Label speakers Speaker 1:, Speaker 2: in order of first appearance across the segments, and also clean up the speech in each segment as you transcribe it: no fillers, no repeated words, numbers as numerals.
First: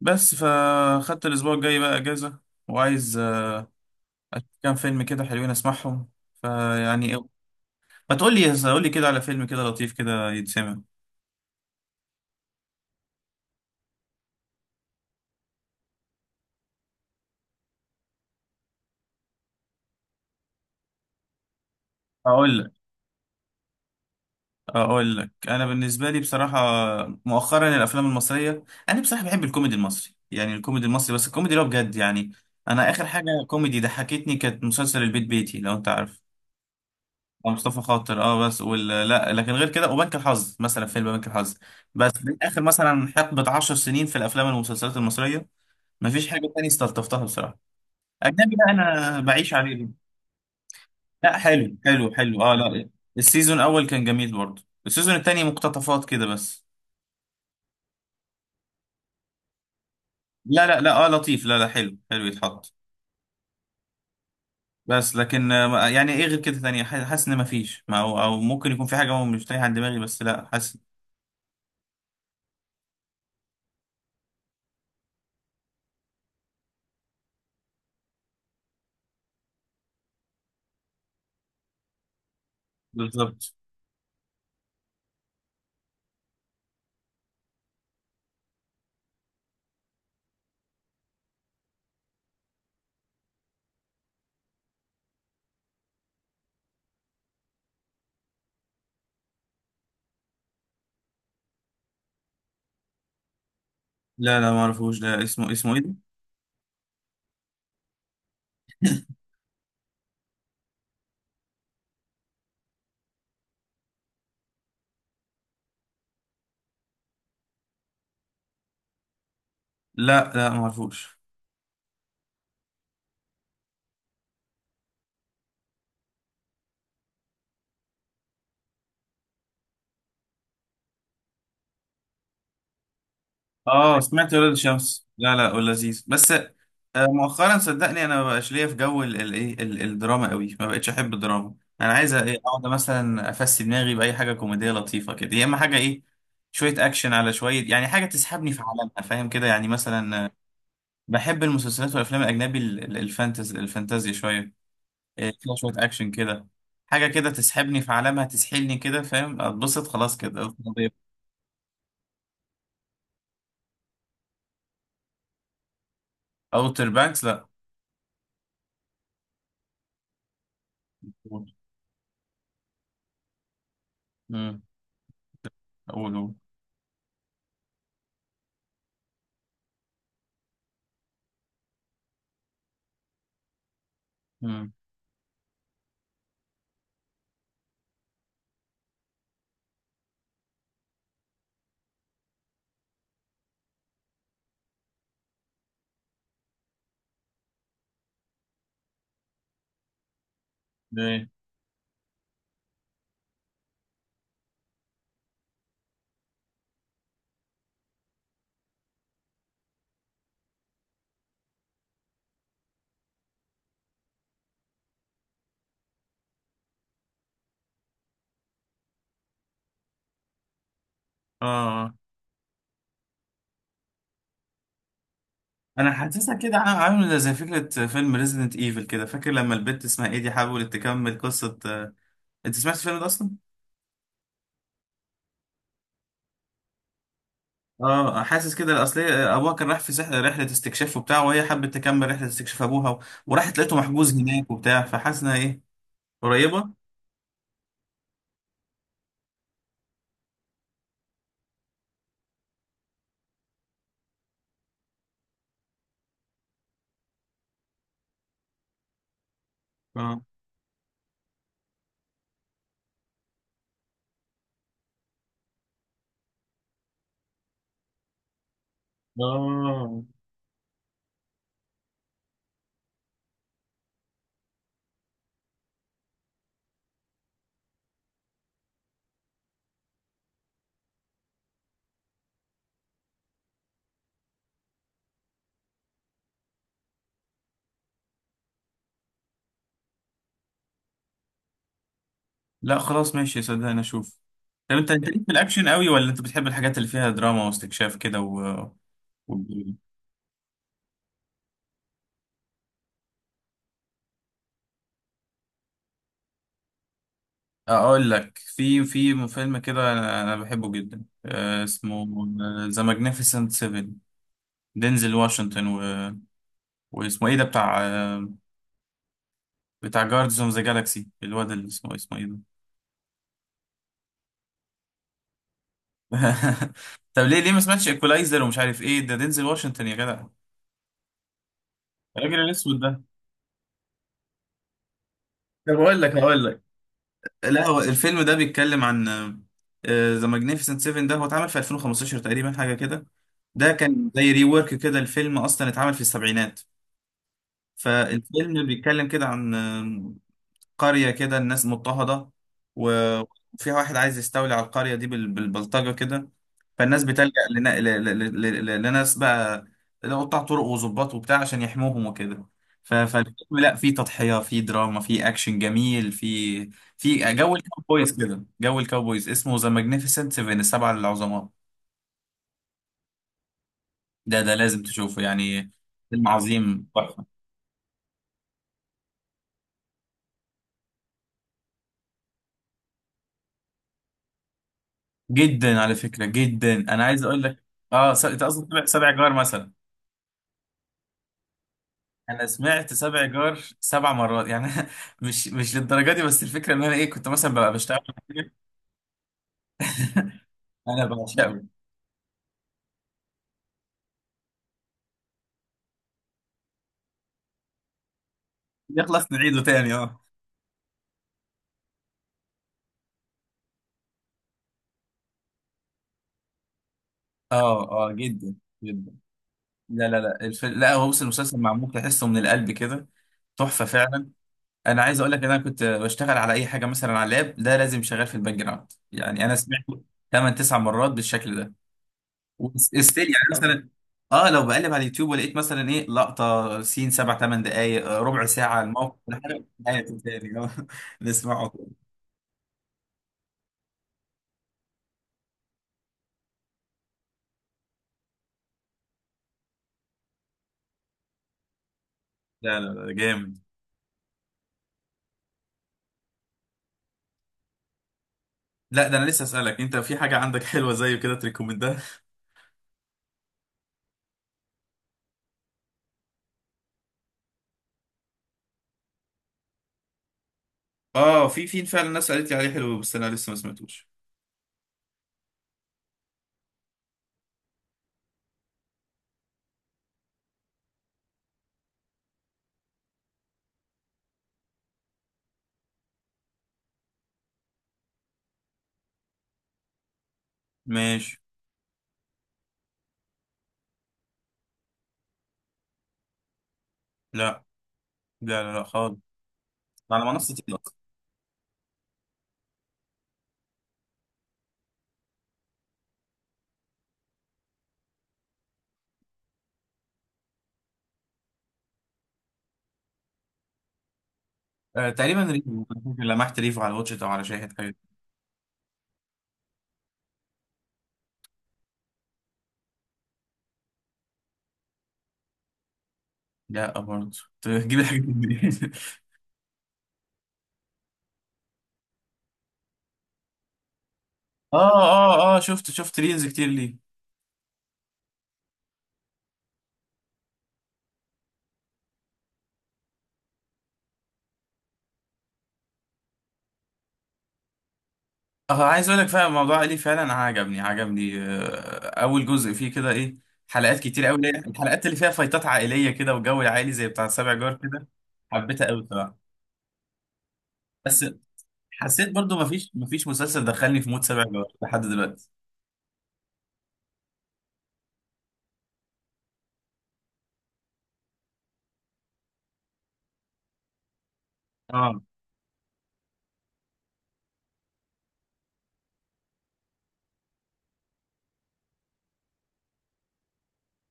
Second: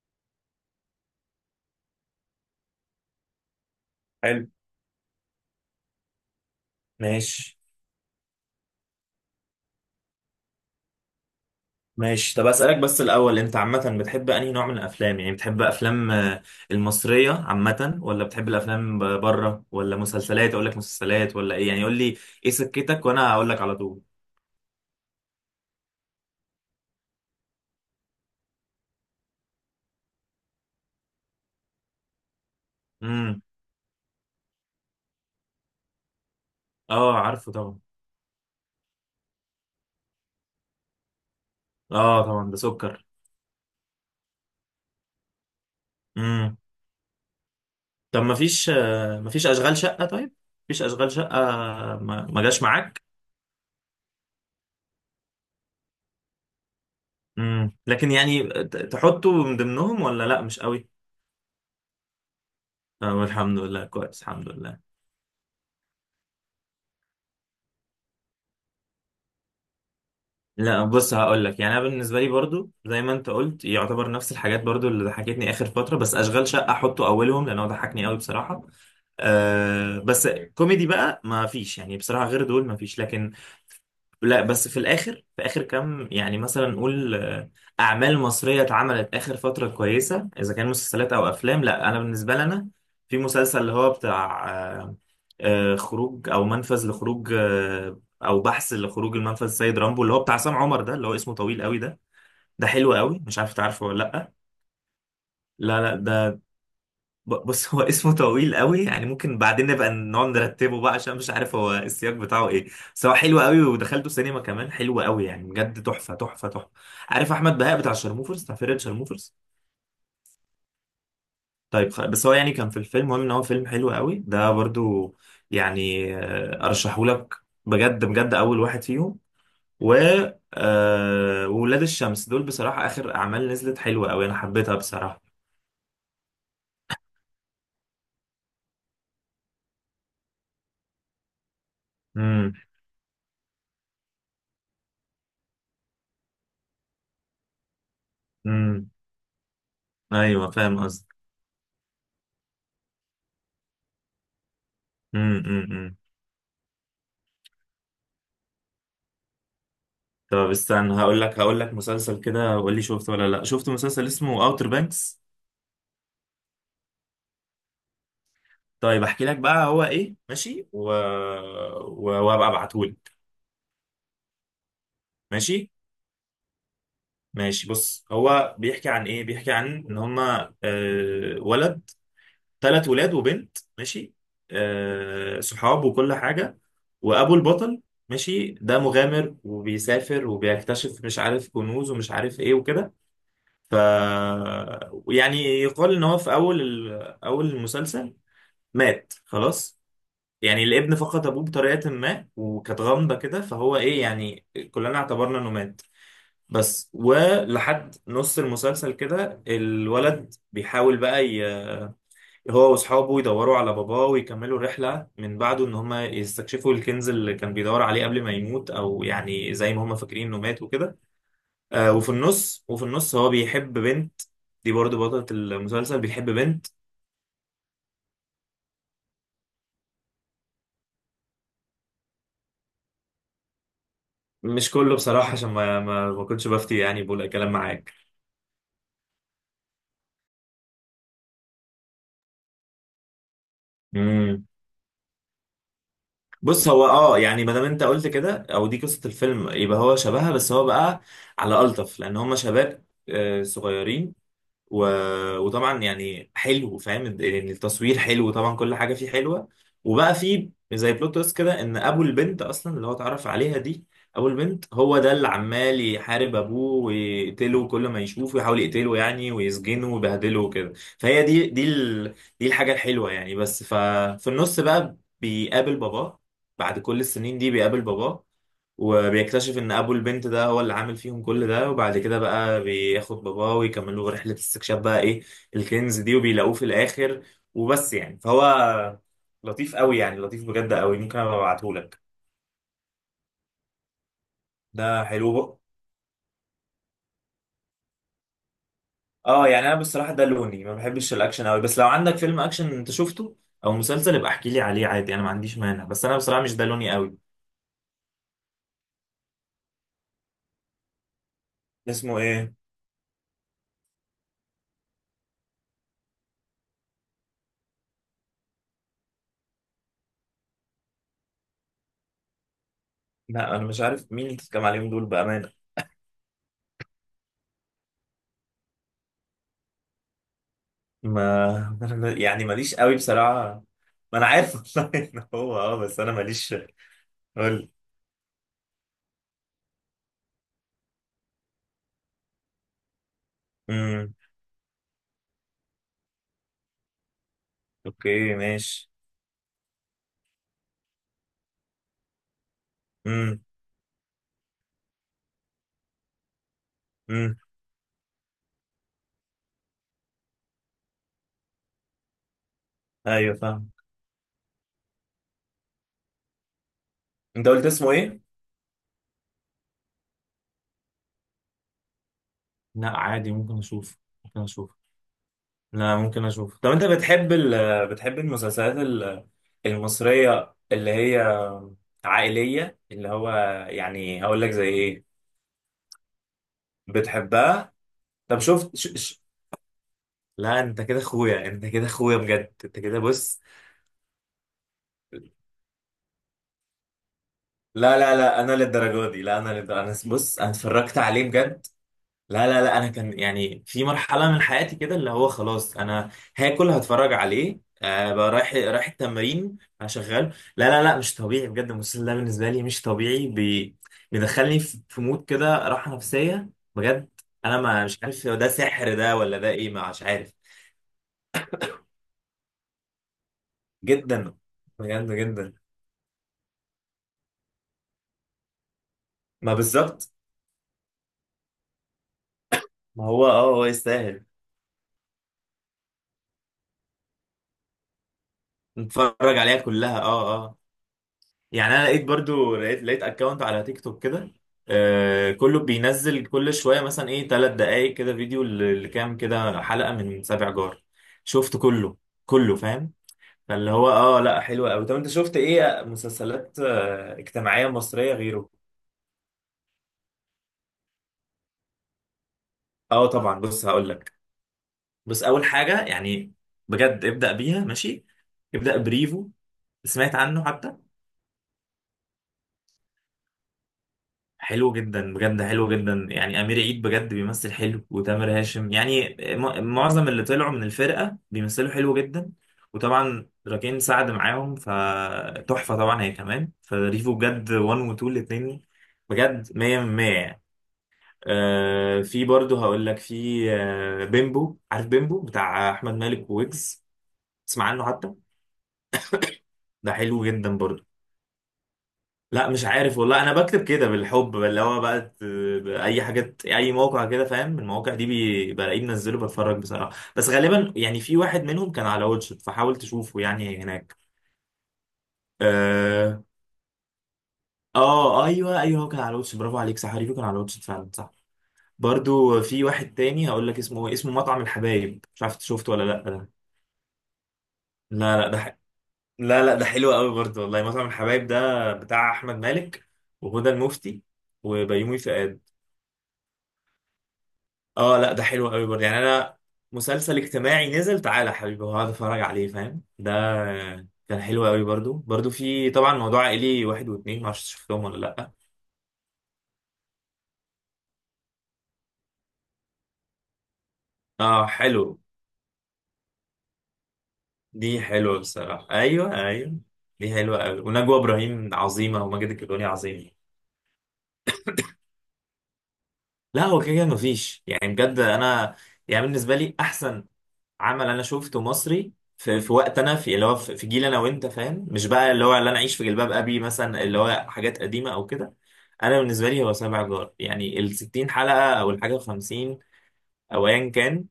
Speaker 1: بس فخدت الأسبوع الجاي بقى أجازة وعايز
Speaker 2: حلو.
Speaker 1: أشوف كام فيلم كده حلوين أسمعهم فيعني
Speaker 2: ماشي
Speaker 1: ما تقول لي قول لي كده على فيلم كده لطيف كده يتسمع.
Speaker 2: ماشي. طب اسالك بس الاول، انت عامه بتحب انهي نوع من الافلام؟ يعني بتحب افلام المصريه عامه، ولا بتحب الافلام بره، ولا مسلسلات؟ اقول لك مسلسلات ولا ايه؟ يعني قول لي ايه،
Speaker 1: أقول لك
Speaker 2: سكتك وانا هقول لك على طول.
Speaker 1: أقول لك أنا بالنسبة لي بصراحة مؤخرا الأفلام المصرية، أنا بصراحة بحب الكوميدي المصري، يعني الكوميدي المصري بس الكوميدي اللي هو بجد يعني. أنا آخر حاجة
Speaker 2: امم.
Speaker 1: كوميدي ضحكتني كانت مسلسل البيت بيتي لو أنت عارف.
Speaker 2: اه
Speaker 1: اه
Speaker 2: عارفه طبعا.
Speaker 1: مصطفى خاطر اه بس لا لكن غير كده وبنك الحظ، مثلا فيلم بنك الحظ بس.
Speaker 2: اه
Speaker 1: من
Speaker 2: طبعا ده
Speaker 1: اخر
Speaker 2: سكر.
Speaker 1: مثلا حقبه 10 سنين في الافلام والمسلسلات المصريه، مفيش حاجه
Speaker 2: امم،
Speaker 1: تانية استلطفتها بصراحه.
Speaker 2: طب
Speaker 1: اجنبي بقى انا
Speaker 2: ما فيش
Speaker 1: بعيش
Speaker 2: اشغال
Speaker 1: عليه.
Speaker 2: شقه؟ طيب. مفيش اشغال شقه؟
Speaker 1: لا حلو حلو
Speaker 2: ما
Speaker 1: حلو
Speaker 2: ما
Speaker 1: اه،
Speaker 2: جاش
Speaker 1: لا
Speaker 2: معاك؟
Speaker 1: السيزون الاول كان جميل، برضه السيزون التاني مقتطفات كده بس.
Speaker 2: امم، لكن يعني تحطه من ضمنهم ولا لا، مش
Speaker 1: لا لا
Speaker 2: قوي؟
Speaker 1: لا اه لطيف، لا لا حلو حلو يتحط.
Speaker 2: طب الحمد لله كويس، الحمد لله.
Speaker 1: بس لكن يعني ايه غير كده تانية، حاسس ان مفيش، ما هو او ممكن يكون في حاجه هو مش تايه عن دماغي بس، لا حاسس.
Speaker 2: لا بص، هقول لك، يعني انا بالنسبه لي برضو زي ما انت قلت، يعتبر نفس الحاجات برضو اللي ضحكتني اخر فتره، بس اشغال شقه احطه اولهم لان هو ضحكني قوي بصراحه. أه بس. كوميدي بقى ما فيش يعني بصراحه غير دول، ما فيش لكن.
Speaker 1: بالظبط.
Speaker 2: لا بس في الاخر، في اخر كام يعني مثلا نقول اعمال مصريه اتعملت اخر فتره كويسه، اذا كان مسلسلات او افلام. لا انا بالنسبه لي، انا في مسلسل اللي هو بتاع آه، خروج او منفذ لخروج، او بحث لخروج المنفذ، السيد رامبو اللي هو بتاع عصام عمر، ده اللي هو اسمه طويل قوي ده. ده حلو قوي، مش عارف تعرفه ولا لا.
Speaker 1: لا لا ما اعرفوش ده، اسمه ايه
Speaker 2: لا
Speaker 1: ده؟
Speaker 2: لا ده بص، هو اسمه طويل قوي يعني، ممكن بعدين نبقى نقعد نرتبه بقى، عشان مش عارف هو السياق بتاعه ايه. بس هو حلو قوي، ودخلته سينما كمان حلو قوي يعني، بجد تحفه تحفه تحفه. عارف احمد بهاء بتاع شرموفرز، بتاع فرقه شرموفرز؟
Speaker 1: لا لا ما اعرفوش.
Speaker 2: طيب بس هو يعني كان في الفيلم، المهم ان هو فيلم حلو قوي ده برضو، يعني ارشحه لك بجد بجد، اول واحد فيهم. و آه، وولاد الشمس، دول بصراحه اخر اعمال نزلت
Speaker 1: اه
Speaker 2: حلوه قوي، انا
Speaker 1: سمعت ولاد
Speaker 2: حبيتها
Speaker 1: الشمس،
Speaker 2: بصراحه.
Speaker 1: لا لا ولذيذ بس. مؤخرا صدقني انا ما بقاش ليا في جو الدراما قوي، ما بقتش احب الدراما. انا عايز ايه،
Speaker 2: امم،
Speaker 1: اقعد مثلا افسي دماغي باي حاجه كوميديه لطيفه كده، يا اما حاجه ايه، شويه اكشن على شويه، يعني حاجه تسحبني في
Speaker 2: امم.
Speaker 1: عالمها، فاهم كده يعني مثلا.
Speaker 2: ايوه فاهم قصدي.
Speaker 1: بحب المسلسلات والافلام الاجنبي، ال- ال- الفانتز الفانتازيا شويه،
Speaker 2: امم،
Speaker 1: فيها شويه اكشن كده، حاجه كده تسحبني في عالمها، تسحلني كده، فاهم، اتبسط خلاص
Speaker 2: طب
Speaker 1: كده.
Speaker 2: استنى، هقول لك مسلسل كده وقول لي شفته ولا لا. شفت مسلسل اسمه اوتر بانكس؟
Speaker 1: اوتر بانكس لا.
Speaker 2: طيب احكي لك بقى هو ايه، ماشي، و... و... وابقى ابعتهولك.
Speaker 1: مم.
Speaker 2: ماشي.
Speaker 1: اقوله.
Speaker 2: ماشي، بص، هو بيحكي عن ايه؟ بيحكي عن ان هما ولد، 3 ولاد وبنت، ماشي،
Speaker 1: امم.
Speaker 2: صحاب وكل حاجة. وابو البطل، ماشي، ده مغامر وبيسافر وبيكتشف، مش عارف كنوز ومش عارف ايه وكده. ف يعني يقال ان هو في اول المسلسل مات خلاص، يعني الابن فقد
Speaker 1: ليه؟
Speaker 2: ابوه بطريقه ما وكانت غامضه كده، فهو ايه يعني، كلنا اعتبرنا انه مات. بس ولحد نص المسلسل كده الولد بيحاول بقى هو واصحابه يدوروا على باباه ويكملوا رحله من بعده، ان هم يستكشفوا الكنز اللي كان بيدور عليه قبل ما يموت، او يعني زي ما هم فاكرين انه مات وكده.
Speaker 1: اه
Speaker 2: آه.
Speaker 1: آه.
Speaker 2: وفي النص هو بيحب بنت، دي برضه بطلة
Speaker 1: انا
Speaker 2: المسلسل، بيحب
Speaker 1: حاسسها كده
Speaker 2: بنت.
Speaker 1: عامله زي فكره فيلم ريزيدنت ايفل كده، فاكر لما البت اسمها ايدي حاولت تكمل قصه. انت سمعت الفيلم ده اصلا؟
Speaker 2: مش كله بصراحة عشان ما كنتش بفتي، يعني بقول كلام
Speaker 1: اه
Speaker 2: معاك.
Speaker 1: حاسس كده، اصل هي ابوها كان راح في رحله استكشاف وبتاع، وهي حبت تكمل رحله استكشاف ابوها، و... وراحت لقيته محجوز
Speaker 2: مم.
Speaker 1: هناك وبتاع، فحاسس انها ايه
Speaker 2: بص
Speaker 1: قريبه.
Speaker 2: هو اه، يعني ما دام انت قلت كده او دي قصه الفيلم، يبقى هو شبهها، بس هو بقى على الطف، لان هم شباب صغيرين. و... وطبعا يعني حلو، فاهم يعني التصوير حلو طبعا، كل حاجه فيه حلوه. وبقى
Speaker 1: اه
Speaker 2: فيه زي بلوت تويست كده، ان ابو البنت اصلا اللي هو اتعرف عليها دي، ابو البنت هو ده اللي عمال يحارب ابوه ويقتله، كل ما يشوفه يحاول يقتله يعني، ويسجنه
Speaker 1: اه.
Speaker 2: ويبهدله وكده. فهي دي الحاجه الحلوه يعني. بس ففي النص بقى بيقابل باباه، بعد كل السنين دي بيقابل باباه، وبيكتشف ان ابو البنت ده هو اللي عامل فيهم كل ده، وبعد كده بقى بياخد باباه ويكملوا رحلة استكشاف بقى ايه، الكنز دي، وبيلاقوه في الاخر وبس. يعني فهو لطيف قوي يعني، لطيف بجد قوي، ممكن ابقى ابعتهولك.
Speaker 1: لا خلاص ماشي، صدقني اشوف. طب انت انت
Speaker 2: ده
Speaker 1: ليك في
Speaker 2: حلو بقى.
Speaker 1: الاكشن قوي، ولا انت بتحب الحاجات اللي فيها دراما واستكشاف كده؟ و... و...
Speaker 2: اه يعني انا بصراحة ده لوني، ما بحبش الاكشن قوي، بس لو عندك فيلم اكشن انت شفته او مسلسل يبقى احكي لي عليه، عادي انا ما عنديش مانع، بس انا بصراحة مش ده لوني قوي.
Speaker 1: اقول لك، في فيلم كده انا بحبه جدا اسمه
Speaker 2: اسمه ايه؟
Speaker 1: ذا ماجنيفيسنت 7، دينزل واشنطن، و... واسمه ايه ده بتاع بتاع جاردز اوف ذا جالاكسي، الواد اللي اسمه، اسمه ايه ده؟
Speaker 2: لا انا مش عارف مين اللي بتتكلم عليهم دول بأمانة.
Speaker 1: طب ليه ليه ما سمعتش ايكولايزر ومش عارف ايه ده، دينزل واشنطن يا جدع،
Speaker 2: ما
Speaker 1: الراجل
Speaker 2: يعني ماليش
Speaker 1: الاسود
Speaker 2: قوي
Speaker 1: ده.
Speaker 2: بصراحة، ما انا عارف والله ان هو
Speaker 1: طب
Speaker 2: اه، بس
Speaker 1: اقول
Speaker 2: انا
Speaker 1: لك هقول
Speaker 2: ماليش.
Speaker 1: لك لا
Speaker 2: قول.
Speaker 1: هو الفيلم ده بيتكلم عن ذا ماجنيفيسنت 7. ده هو اتعمل في 2015 تقريبا حاجه كده، ده كان
Speaker 2: امم،
Speaker 1: زي ري ورك كده، الفيلم اصلا اتعمل في السبعينات.
Speaker 2: اوكي
Speaker 1: فالفيلم
Speaker 2: ماشي.
Speaker 1: بيتكلم كده عن قرية كده الناس مضطهدة، و-
Speaker 2: امم،
Speaker 1: وفيها واحد عايز يستولي على القرية دي بالبلطجة كده، فالناس
Speaker 2: امم.
Speaker 1: بتلجأ ل- لناس بقى قطاع طرق وظباط وبتاع عشان يحموهم وكده.
Speaker 2: ايوه
Speaker 1: فالفيلم
Speaker 2: فاهم.
Speaker 1: لا فيه تضحية، فيه دراما، فيه أكشن جميل، فيه فيه
Speaker 2: انت
Speaker 1: جو
Speaker 2: قلت اسمه
Speaker 1: الكاوبويز
Speaker 2: ايه؟
Speaker 1: كده، جو الكاوبويز، اسمه ذا ماجنيفيسنت سيفن، السبعة العظماء.
Speaker 2: لا عادي، ممكن اشوف، ممكن
Speaker 1: ده
Speaker 2: اشوف.
Speaker 1: لازم تشوفه يعني،
Speaker 2: لا ممكن
Speaker 1: فيلم
Speaker 2: اشوف. طب انت
Speaker 1: عظيم،
Speaker 2: بتحب ال بتحب المسلسلات المصرية اللي هي عائلية، اللي هو يعني هقول لك زي ايه،
Speaker 1: جدا على فكرة جدا. انا عايز اقول لك
Speaker 2: بتحبها؟
Speaker 1: اه
Speaker 2: طب
Speaker 1: انت قصدك
Speaker 2: شفت
Speaker 1: سبع سبع جار مثلا.
Speaker 2: لا انت كده اخويا، انت كده اخويا
Speaker 1: انا
Speaker 2: بجد، انت
Speaker 1: سمعت
Speaker 2: كده.
Speaker 1: سبع
Speaker 2: بص.
Speaker 1: جار سبع مرات يعني. مش للدرجة دي، بس الفكرة ان انا ايه، كنت مثلا ببقى
Speaker 2: لا
Speaker 1: بشتغل.
Speaker 2: لا لا، انا للدرجه دي، لا انا للدرجة. انا بص، انا اتفرجت
Speaker 1: انا
Speaker 2: عليه
Speaker 1: بعشقه،
Speaker 2: بجد. لا لا لا، انا كان يعني في مرحله من حياتي كده، اللي هو خلاص انا هاكل هتفرج عليه، آه بقى رايح
Speaker 1: يخلص
Speaker 2: التمرين
Speaker 1: نعيده تاني اه.
Speaker 2: هشغله. لا لا لا، مش طبيعي بجد، المسلسل ده بالنسبه لي مش طبيعي. بيدخلني في مود كده، راحه نفسيه بجد. انا
Speaker 1: اه
Speaker 2: ما مش
Speaker 1: اه
Speaker 2: عارف ده
Speaker 1: جدا
Speaker 2: سحر
Speaker 1: جدا.
Speaker 2: ده ولا ده ايه، ما مش
Speaker 1: لا لا
Speaker 2: عارف.
Speaker 1: لا لا هو بص المسلسل معمول تحسه من القلب كده، تحفة فعلا.
Speaker 2: جدا،
Speaker 1: انا
Speaker 2: بجد
Speaker 1: عايز اقول لك ان
Speaker 2: جدا.
Speaker 1: انا كنت بشتغل على اي حاجة مثلا على اللاب، ده لازم شغال في الباك جراوند، يعني انا
Speaker 2: ما
Speaker 1: سمعته
Speaker 2: بالظبط،
Speaker 1: 8 9 مرات بالشكل ده،
Speaker 2: ما
Speaker 1: وستيل
Speaker 2: هو
Speaker 1: يعني
Speaker 2: اه هو
Speaker 1: مثلا
Speaker 2: يستاهل.
Speaker 1: اه، لو بقلب على اليوتيوب ولقيت مثلا ايه لقطه سين سبع ثمان دقائق، ربع ساعه، الموقف
Speaker 2: نتفرج عليها
Speaker 1: الحلقه
Speaker 2: كلها اه.
Speaker 1: تاني
Speaker 2: آه.
Speaker 1: آه، نسمعه.
Speaker 2: يعني انا لقيت برضو، لقيت اكونت على تيك توك كده، آه كله بينزل كل شويه مثلا ايه، 3 دقائق كده فيديو لكام كده حلقه من سابع جار. شفت كله، كله
Speaker 1: لا
Speaker 2: فاهم.
Speaker 1: لا لا جامد.
Speaker 2: فاللي هو اه، لا حلو قوي. طب انت شفت ايه مسلسلات آه اجتماعيه مصريه غيره؟
Speaker 1: لا ده انا لسه اسالك، انت في حاجه عندك حلوه زيه كده تريكومندها؟
Speaker 2: اه طبعا بص هقول لك. بص، اول حاجه يعني بجد، ابدا بيها ماشي، ابدا بريفو. سمعت عنه حتى؟
Speaker 1: اه في فعلا ناس قالت لي عليه حلو، بس انا لسه ما سمعتوش.
Speaker 2: حلو جدا بجد، حلو جدا يعني، امير عيد بجد بيمثل حلو، وتامر هاشم يعني معظم اللي طلعوا من الفرقه بيمثلوا حلو جدا، وطبعا راكين سعد معاهم، فتحفه طبعا هي كمان. فريفو بجد 1 و 2 الاثنين، بجد 100 من 100 يعني.
Speaker 1: ماشي.
Speaker 2: آه، في برضه هقول لك، في آه بيمبو، عارف بيمبو بتاع احمد مالك وويجز؟
Speaker 1: لا
Speaker 2: تسمع عنه حتى؟
Speaker 1: لا لا, لا خالص.
Speaker 2: ده حلو
Speaker 1: على منصه
Speaker 2: جدا
Speaker 1: ايه
Speaker 2: برضه.
Speaker 1: اصلا؟
Speaker 2: لا مش عارف والله، انا بكتب كده بالحب اللي هو بقى اي حاجه اي موقع كده، فاهم المواقع دي، بلاقيه منزله بتفرج بصراحه، بس غالبا يعني في واحد منهم كان على واتشت فحاول تشوفه يعني هناك.
Speaker 1: آه تقريبا ريفو، ممكن
Speaker 2: اه،
Speaker 1: لمحت ريفو على واتشت او على شاهد حاجه.
Speaker 2: اه ايوه، هو كان على واتشت، برافو عليك، صح، ريفو كان على واتشت فعلا، صح. برضو في واحد تاني هقول لك اسمه اسمه مطعم الحبايب، مش عارف إنت شفته ولا لا ده؟
Speaker 1: لا برضه تجيب
Speaker 2: لا
Speaker 1: الحاجات
Speaker 2: لا ده
Speaker 1: دي.
Speaker 2: لا لا ده حلو قوي برضو والله، مطعم الحبايب ده بتاع احمد مالك وهدى المفتي وبيومي
Speaker 1: اه
Speaker 2: فؤاد.
Speaker 1: اه اه شفت شفت ريلز كتير ليه.
Speaker 2: اه، لا ده حلو قوي برضه يعني. انا مسلسل اجتماعي نزل تعالى يا حبيبي، وهقعد اتفرج عليه، فاهم ده؟ كان حلو قوي برضه، برضه في طبعا موضوع عائلي واحد واثنين، معرفش شفتهم ولا لا.
Speaker 1: اه عايز اقول لك فعلا الموضوع ليه فعلا عجبني اول جزء فيه كده ايه، حلقات كتير
Speaker 2: اه
Speaker 1: قوي
Speaker 2: حلو.
Speaker 1: الحلقات اللي فيها فايتات عائليه كده، وجو العائلي زي بتاع سابع جار
Speaker 2: دي
Speaker 1: كده،
Speaker 2: حلوه بصراحه،
Speaker 1: حبيتها قوي
Speaker 2: ايوه
Speaker 1: طبعا.
Speaker 2: ايوه، دي حلوه قوي، ونجوى
Speaker 1: بس
Speaker 2: ابراهيم عظيمه
Speaker 1: حسيت
Speaker 2: وماجد
Speaker 1: برضو
Speaker 2: الكدواني
Speaker 1: مفيش،
Speaker 2: عظيم.
Speaker 1: مسلسل دخلني في مود سابع جار لحد دلوقتي.
Speaker 2: لا هو كده كده مفيش يعني بجد، انا يعني بالنسبه لي احسن عمل انا شفته مصري في، وقت، انا في اللي هو في جيل انا وانت فاهم، مش بقى
Speaker 1: اه.
Speaker 2: اللي هو اللي انا اعيش في جلباب ابي مثلا اللي هو حاجات قديمه او كده. انا بالنسبه لي هو سبع جار، يعني ال 60 حلقه او الحاجه 50 او ايا كان،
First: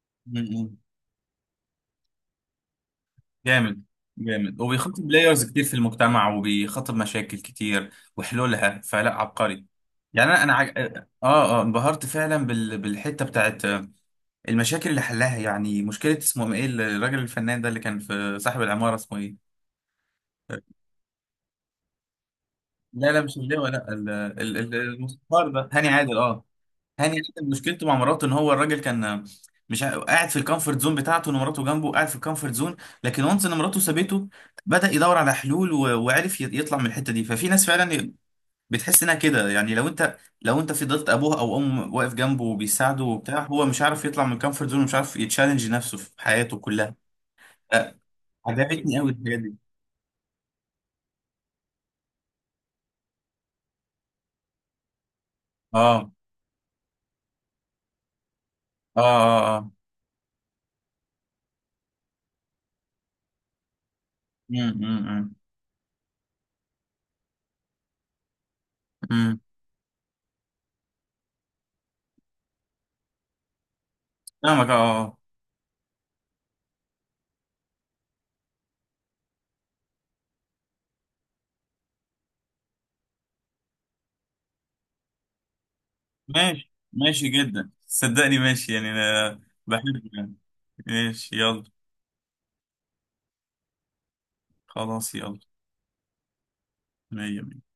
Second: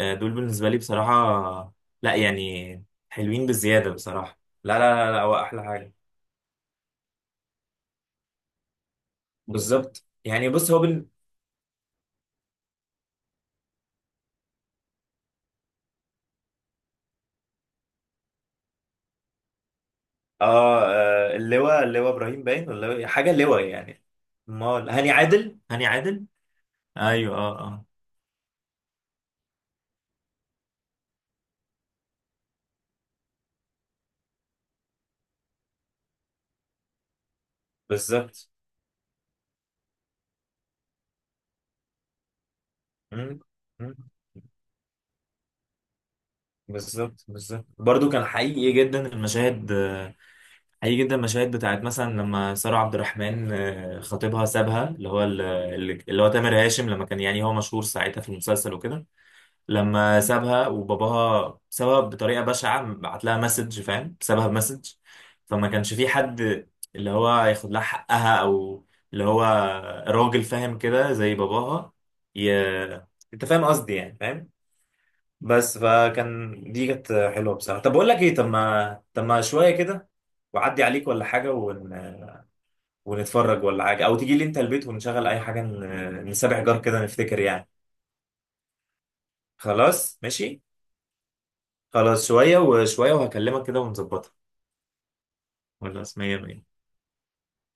Speaker 2: دول
Speaker 1: م-
Speaker 2: بالنسبه
Speaker 1: م.
Speaker 2: لي بصراحه، لا يعني حلوين
Speaker 1: جامد
Speaker 2: بزياده بصراحه.
Speaker 1: جامد،
Speaker 2: لا لا
Speaker 1: وبيخاطب
Speaker 2: لا, لا هو
Speaker 1: بلايرز كتير
Speaker 2: احلى
Speaker 1: في
Speaker 2: حاجه،
Speaker 1: المجتمع، وبيخاطب مشاكل كتير وحلولها، فلا عبقري
Speaker 2: بالظبط
Speaker 1: يعني. انا
Speaker 2: يعني.
Speaker 1: انا
Speaker 2: بص
Speaker 1: عج...
Speaker 2: هو
Speaker 1: اه اه انبهرت فعلا بالحته بتاعت المشاكل اللي حلها، يعني مشكلة اسمه ايه الراجل الفنان ده اللي كان في صاحب العمارة، اسمه ايه؟
Speaker 2: اه اللواء، اللواء ابراهيم، باين ولا إيه؟
Speaker 1: لا لا
Speaker 2: حاجه
Speaker 1: مش
Speaker 2: اللواء
Speaker 1: اللواء، لا
Speaker 2: يعني. امال هاني
Speaker 1: الموسيقار
Speaker 2: عادل،
Speaker 1: ده،
Speaker 2: هاني
Speaker 1: هاني عادل
Speaker 2: عادل
Speaker 1: اه. هاني
Speaker 2: ايوه
Speaker 1: عادل
Speaker 2: اه اه،
Speaker 1: مشكلته مع مراته ان هو الراجل كان مش ع- قاعد في الكومفورت زون بتاعته، ان مراته جنبه قاعد في الكومفورت زون، لكن وانس ان مراته سابته، بدأ يدور على حلول وعرف يطلع من الحتة دي. ففي ناس فعلا
Speaker 2: بالظبط.
Speaker 1: بتحس انها كده، يعني لو انت لو انت فضلت ابوه او امه واقف جنبه وبيساعده
Speaker 2: مم.
Speaker 1: وبتاع، هو مش
Speaker 2: مم.
Speaker 1: عارف يطلع من الكومفورت زون ومش عارف يتشالنج نفسه في حياته كلها.
Speaker 2: بالظبط بالظبط. برضو كان
Speaker 1: عجبتني قوي الحاجات دي.
Speaker 2: حقيقي جدا المشاهد بتاعت مثلا لما سارة عبد الرحمن خطيبها سابها، اللي هو
Speaker 1: اه
Speaker 2: اللي هو تامر هاشم، لما كان يعني هو مشهور ساعتها في المسلسل
Speaker 1: اه
Speaker 2: وكده،
Speaker 1: اه اه.
Speaker 2: لما سابها وباباها، سابها بطريقة بشعة، بعت لها مسج، فاهم سابها
Speaker 1: امم
Speaker 2: بمسج.
Speaker 1: امم
Speaker 2: فما كانش في حد اللي هو ياخد لها حقها، او اللي
Speaker 1: امم.
Speaker 2: هو راجل فاهم كده زي باباها. ي... انت فاهم قصدي، يعني فاهم.
Speaker 1: فاهمك اه آه.
Speaker 2: بس فكان دي كانت حلوه بصراحه. طب بقول لك ايه، طب ما طب ما شويه كده وعدي عليك ولا حاجه، ون... ونتفرج ولا حاجه، او تيجي لي انت البيت ونشغل اي حاجه، نسابح
Speaker 1: ماشي
Speaker 2: جار كده
Speaker 1: ماشي
Speaker 2: نفتكر يعني.
Speaker 1: جدا صدقني ماشي، يعني انا بحب
Speaker 2: خلاص
Speaker 1: يعني.
Speaker 2: ماشي.
Speaker 1: ماشي يلا.
Speaker 2: خلاص، شويه وشويه وهكلمك كده ونظبطها.
Speaker 1: خلاص يلا.
Speaker 2: خلاص مية مية.
Speaker 1: مية مية.